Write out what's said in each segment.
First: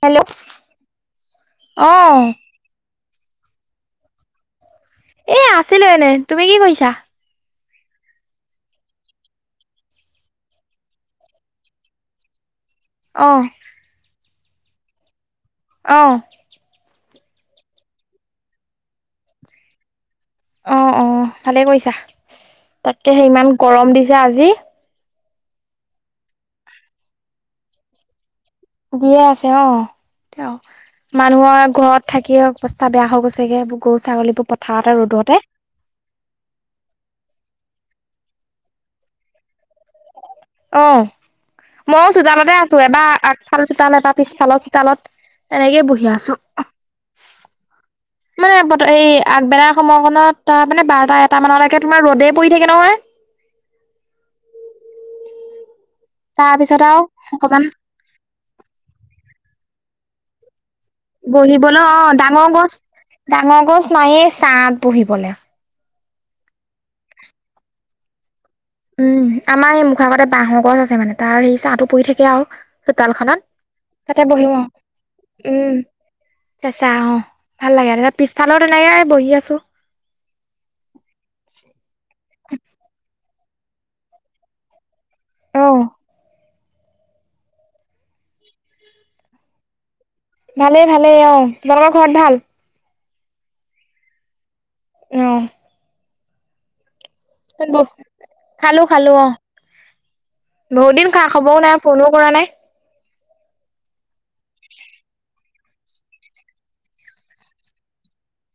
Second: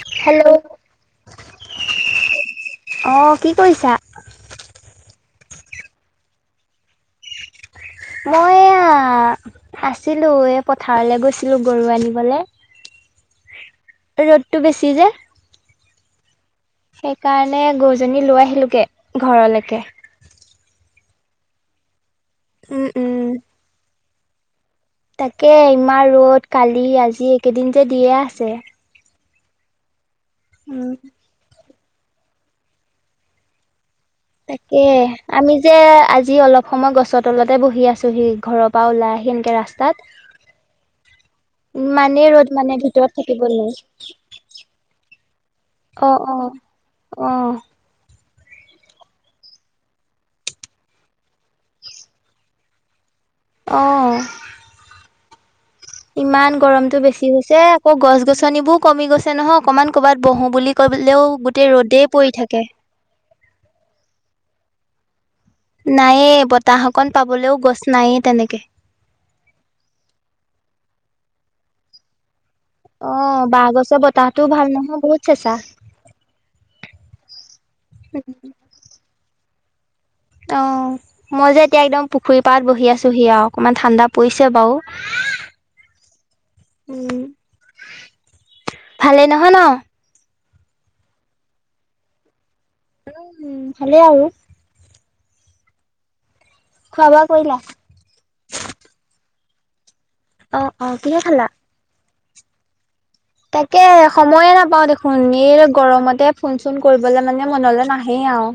Hello, অহ। অ', কি কৰিছা? এই আছিলো এনেই, তুমি কি কৰিছা? মই এয়া আছিলো, এই পথাৰলৈ গৈছিলো গৰু আনিবলৈ। অহ। ৰ'দটো বেছি যে। অ', সেইকাৰণে গৰুজনী লৈ আহিলোগে ঘৰলৈকে। অ- অ ভালে কৰিছা! উম, উম। তাকেহে, ইমান গৰম দিছে আজি। তাকে, ইমান ৰ'দ কালি আজি এইেদিন যে দিয়ে আছে। দিয়ে আছে, অ, তেও উম। মানুহৰ ঘৰত। থাকিয়ে অৱস্থা বেয়া হৈ গৈছেগে আজি। তাকে, আমি যে আজি অলপ সময় গছৰ তলতে বহি আছো। পেহী ঘৰৰ পা ওলাই আহি এনেকে ৰাস্তাত অ, ময়ো ইমানেই ৰ'দ চোতালতে মানে আছো। ভিতৰত এবাৰ থাকিব আগফাল নোৱাৰি। চোতাল, এবাৰ পিছফালৰ চোতালত। এনেকে বহি অ', আছো। অ', ও তাতে এই আগবেলা সময়খনত, তাৰ মানে বাৰটা এটমানলৈকে তোমাৰ ৰ'দেই পৰি থাকে নহয়। অ', তাৰ ইমান পিছত আৰু গৰমটো বেছি হৈছে, অকমান আকৌ গছ গছনিবোৰো কমি গৈছে নহয়, অকণমান ক'ৰবাত বহো বুলি কলেও গোটেই বহিবলৈ, ৰ'দেই অ, পৰি ডাঙৰ থাকে গছ-ডাঙৰ গছ নাইয়ে ছাত বহিবলৈ। নায়ে, বতাহ অকণ পাবলেও গছ নায়ে তেনেকে। উম, আমাৰ এই মুখৰ আগতে বাহৰ গছ আছে, মানে তাৰ হে ছাটো পৰি থাকে আৰু। অ চোতালখনত, বাঁহ গছৰ তাতে বতাহটোও বহিম আহ, ভাল নহয় বহুত চেঁচা উম, চেচা অ, ভাল লাগে। পিছফালে তেনেকে বহি আছো। অ, মই যে এতিয়া একদম পুখুৰী পাৰত বহি আছোহি আও। অকণমান ঠাণ্ডা পৰিছে বাৰু। অ', উম, ভালে নহয় ন? ভালেই, ভালে অ, তোমালোকৰ ঘৰত ভাল? উম, ভালে আৰু! অঁ। খোৱা বোৱা কৰিলা খালোঁ, খালোঁ অঁ! অ অ বহু দিন কিহে খালা খা-খবৰো নাই, ফোনো কৰা নাই। তাকে, সময়ে নাপাওঁ দেখোন! এই গৰমতে ফোন-চোন কৰিবলে মানে মনলৈ নাহে! অঁ।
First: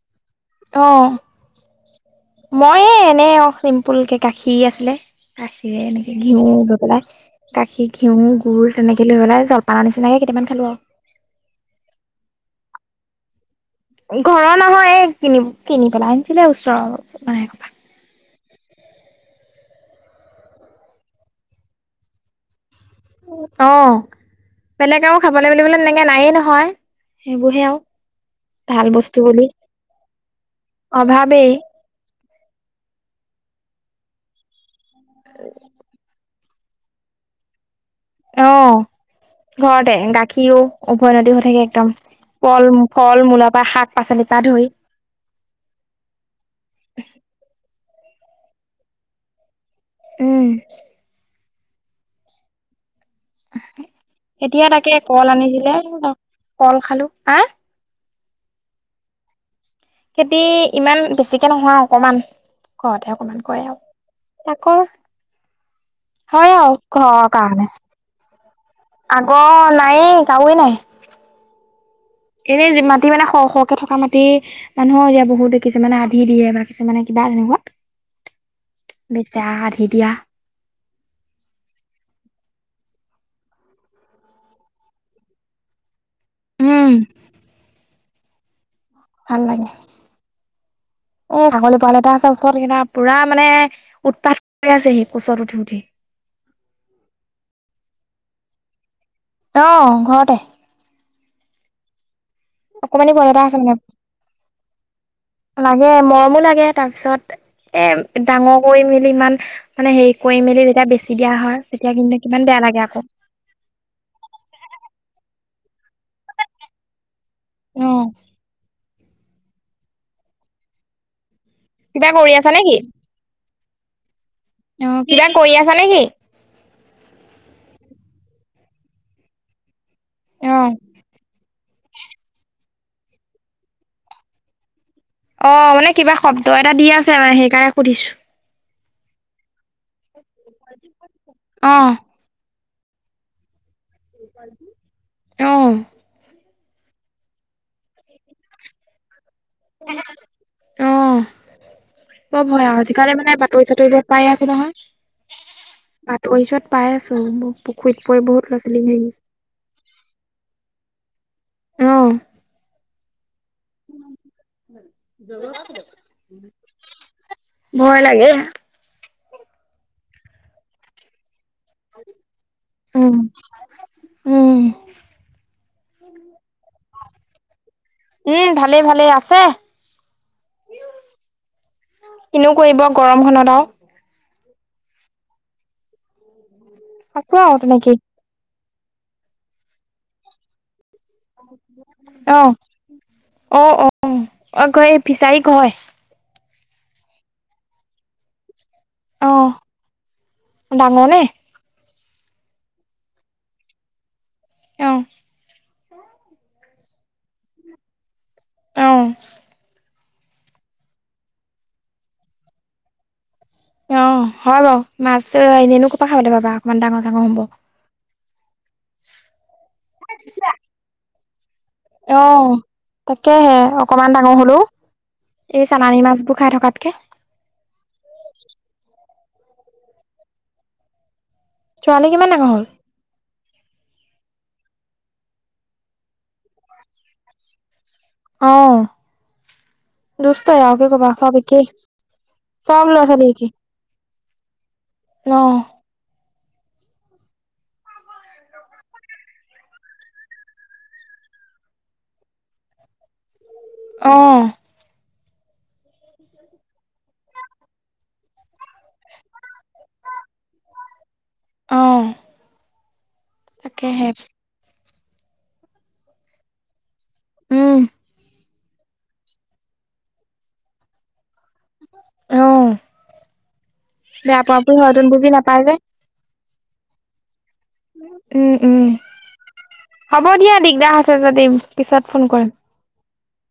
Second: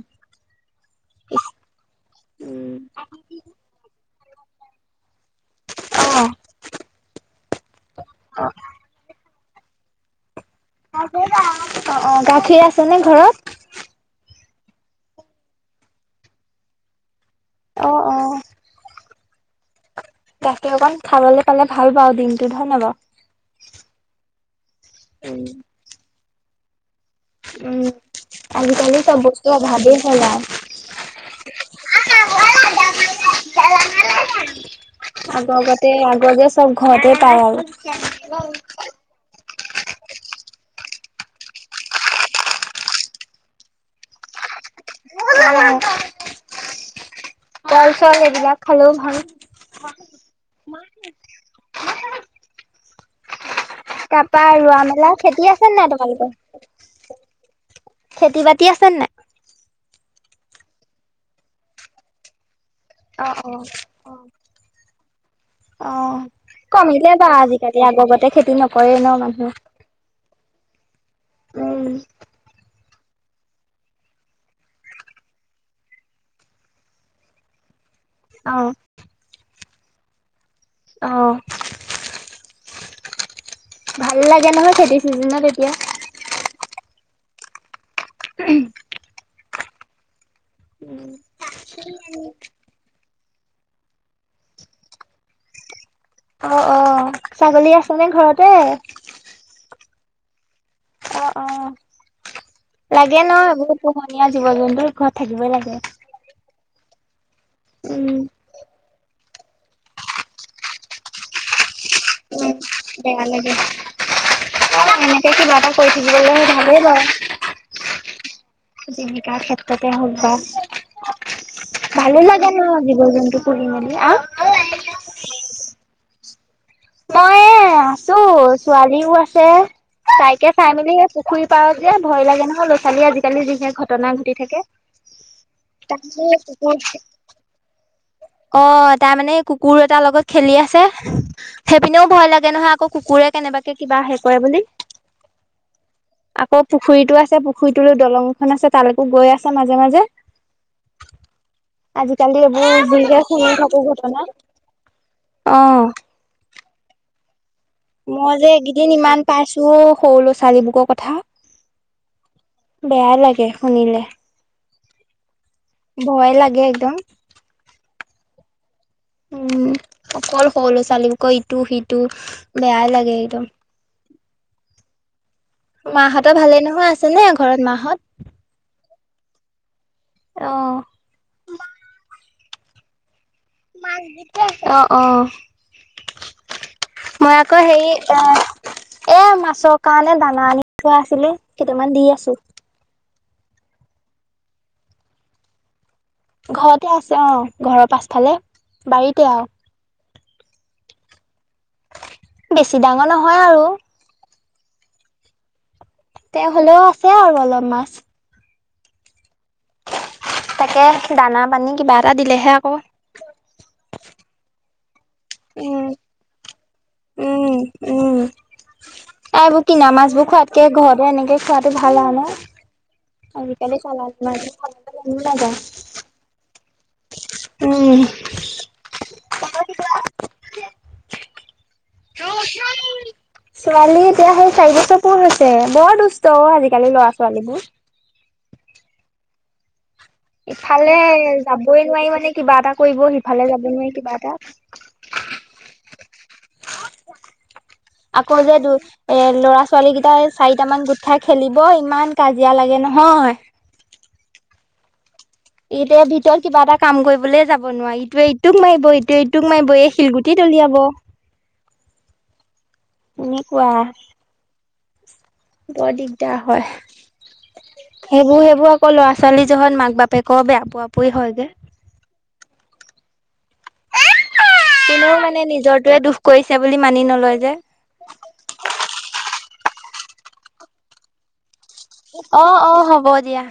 অঁ! মই এই এনে অঁ চিম্পুল কে, গাখীৰ আছিলে। গাখীৰে এনেকে উম অ ঘিউ লৈ পেলাই, গাখীৰ, ঘিঁউ, গুৰ তেনেকে লৈ পেলাই। জলপানৰ নিচিনাকে কেইটামান। খালো অঁ, অঁ! গাখীৰ আছে নে ঘৰত? ঘৰৰ নহয়! কিনি, কিনি পেলাই আনিছিলে, ওচৰৰে অঁ! অঁ, অঁ! তাকে! অকণ খাবলৈ পালে ভাল পাওঁ দিনটোত! হয় নে বাৰু? অঁ! বেলেগ আৰু উম, খাবলৈ বুলিবলে তেনেকে নায়ে নহয়। সেইবোৰহে আও! উম, ভাল আজিকালি চব বস্তু বুলি, অভাৱেই হ'ল আৰু। অভাৱেই! [inaudible] আগগতে, আগতে য চব ঘৰতে পায় আৰু! [inaudible] অ ঘৰতে গাখীৰো উভৈ নদীহৈ থাকে একদম। ফল, ফল-মূলৰ পা, শাক-পাচলিৰ পা ধৰি ফল এইবিলাক খালেও ভাল। উম। তাপা এতিয়া ৰোৱা তাকে মেলা কল খেতি আছে আনিছিলে নাই তোমালোকৰ? কল খালো হা খেতি বাতি আছে নাই? খেতি, ইমান বেছিকে নহয়, অকমান ঘৰতে অ', অকমান অ', কৰে আও তাকৰ অ', হয় অ কমিলে ঘৰৰ বাৰু কাৰণে আজিকালি আগৰ গতে খেতি নকৰে ন মানুহে। আগৰ নাইৱে কাৱে নাই উম এনেই যি মাটি মানে শ শকে থকা মাটি মানুহৰ এতিয়া বহুতে কিছুমানে আধি দিয়ে বা কিছুমানে কিব বা তেনেকুৱা অ', বচা আধি দিয়া অহ ভাল লাগে নহয় খেতি চিজনত এতিয়া উম উম ভাল লাগে অ ছাগলী পোৱালি এটা আছে ওচৰত সেইদিনা পুৰা মানে উৎপাত হৈ আছে সি কোচত উঠি উঠি অ অ ছাগলী আছে নে ঘৰতে অ ঘৰতে অ', অ', অকণমানি লাগে পোৱালি ন এটা আছে মানে বহুত পোহনীয়া জীৱ জন্তুৰ ঘৰত থাকিবই লাগে মৰমো লাগে তাৰপিছত উম, এ ডাঙৰ কৰি মেলি ইমান মানে হেৰি কৰি মেলি তেতিয়া বেছি দিয়া হয় তেতিয়া কিন্তু কিমান উম বেয়া লাগে আকৌ বেয়া লাগে অ এনেকে কিবা কৈ থাকিবলৈ ভালেই বাও অহ জীৱিকাৰ ক্ষেত্ৰতে হওক বা কিবা ভালো কৰি আছা লাগে ন নেকি জীৱ জন্তু পোহি মেলি আহ অ কিবা কৰি আছা নেকি মই এ আছো ছোৱালীও আছে তাইকে অ চাই মেলি সে পুখুৰী পাৰত যে ভয় লাগে নহয় ল'ৰা ছোৱালীয়ে আজিকালি যিহে ঘটনা ঘটি থাকে অ মানে কিবা শব্দ এটা দি আছে অ সেইকাৰণে সুধিছো তাৰ মানে কুকুৰ এটাৰ লগত খেলি আছে অ সেইপিনেও ভয় লাগে নহয় আকৌ কুকুৰে কেনেবাকে কিবা হে কৰে বুলি অ অ পুখুৰীতো আছে পুখুৰীটোলৈ দলংখন আছে তালৈকো গৈ আছে মাজে মাজে অ আজিকালি বৰ ভয় এইবোৰ আৰু আজিকালি যিহে মানে শুনি বাতৰি থাকো চাতৰি লগত ঘটনা পাই আছো নহয় অ বাতৰি যোৱাত পাই আছো মোক মই যে এইকেইদিন ইমান পাইছো সৰু লৰা ছোৱালীবুকৰ কথা অহ বেয়া লাগে শুনিলে উম [inaudible] ভয় লাগে একদম ভয় লাগে উম অকল সৰু লৰা ছোৱালী [unintelligible] টো সিটো বেয়াই উম লাগে একদম উম মা হতৰ ভালে নহয় আছে নে ঘৰত মা হত উম ভালেই ভালেই আছে অহ কিনো কৰিব গৰম খনত অহ অহ আছো মই আৰু আকৌ হেৰি তেনেকেই এ এ মাছৰ কাৰণে দানা আনি থোৱা আছিলে কেইটামান দি অ আছো। অ' অ' অক এই ফিচাৰী কয়। ঘৰতে আছে অ' ঘৰৰ পাছফালে বাৰীতে অ আও ডাঙৰ নে? বেছি ডাঙৰ নহয় আৰু। অ', তে হ'লেও আছে আৰু অলপ মাছ। অ', তাকে দানা-পানী কিবা এটা দিলেহে আকৌ অ', হয় বাৰু মাছ উম [unintelligible] নো পৰা খাবলে পাবা অকমান ডাঙৰ-চাঙৰ হ'ব। আৰু এইবোৰ কিনা মাছবোৰ খোৱাতকে ঘৰতে এনেকে খোৱাতো ভাল আৰু অ ন'। তাকেহে আজিকালি অকনমান চালানী ডাঙৰ মাছবোৰ হলও খাবলৈ মনো এই চালানী মাছবোৰ খাই থকা উম', ছোৱালী কিমান ডাঙৰ হ'ল? ছোৱালী এতিয়া সেই চাৰি বছৰ পুৰ হৈছে বৰ দুষ্ট অ' আজিকালি ল'ৰা-ছোৱালীবোৰ। অ' দুষ্টই আৰু কি ইফালে কবা চব একেই যাবই নোৱাৰি মানে কিবা এটা চব ল'ৰা কৰিব ছোৱালী সিফালে একেই যাব নোৱাৰি কিবা এটা, অ' আকৌ যে, দু এ ল'ৰা-ছোৱালী কেইটাই চাৰিটামান গোট খাই খেলিব, ইমান কাজিয়া লাগে নহয়, হয়। অ' এতিয়া ভিতৰত কিবা এটা কাম কৰিবলে যাব নোৱাৰি ইটোৱে-ইটোক মাৰিব ইটোৱে-ইটোক মাৰিব এই শিলগুটি দলিয়াব। অঁ। এনেকুৱা। বৰ দিগদাৰ হয়, উম সেইবোৰ এইবোৰ [unintelligible] ল'ৰা ছোৱালী য'হত মাক-বাপেকৰ বেয়া পোৱা-পুই হয়গে। অ, বেয়া পুৱা-পুই হয়তোন বুজি নাপায় যে, ছে বুলি মানি নলয় যে, উম', উম', হ'ব দিয়া দিগদাৰ হৈছে যদি। পিছত ফোন কৰিম। অ, অ, হ'ব দিয়া।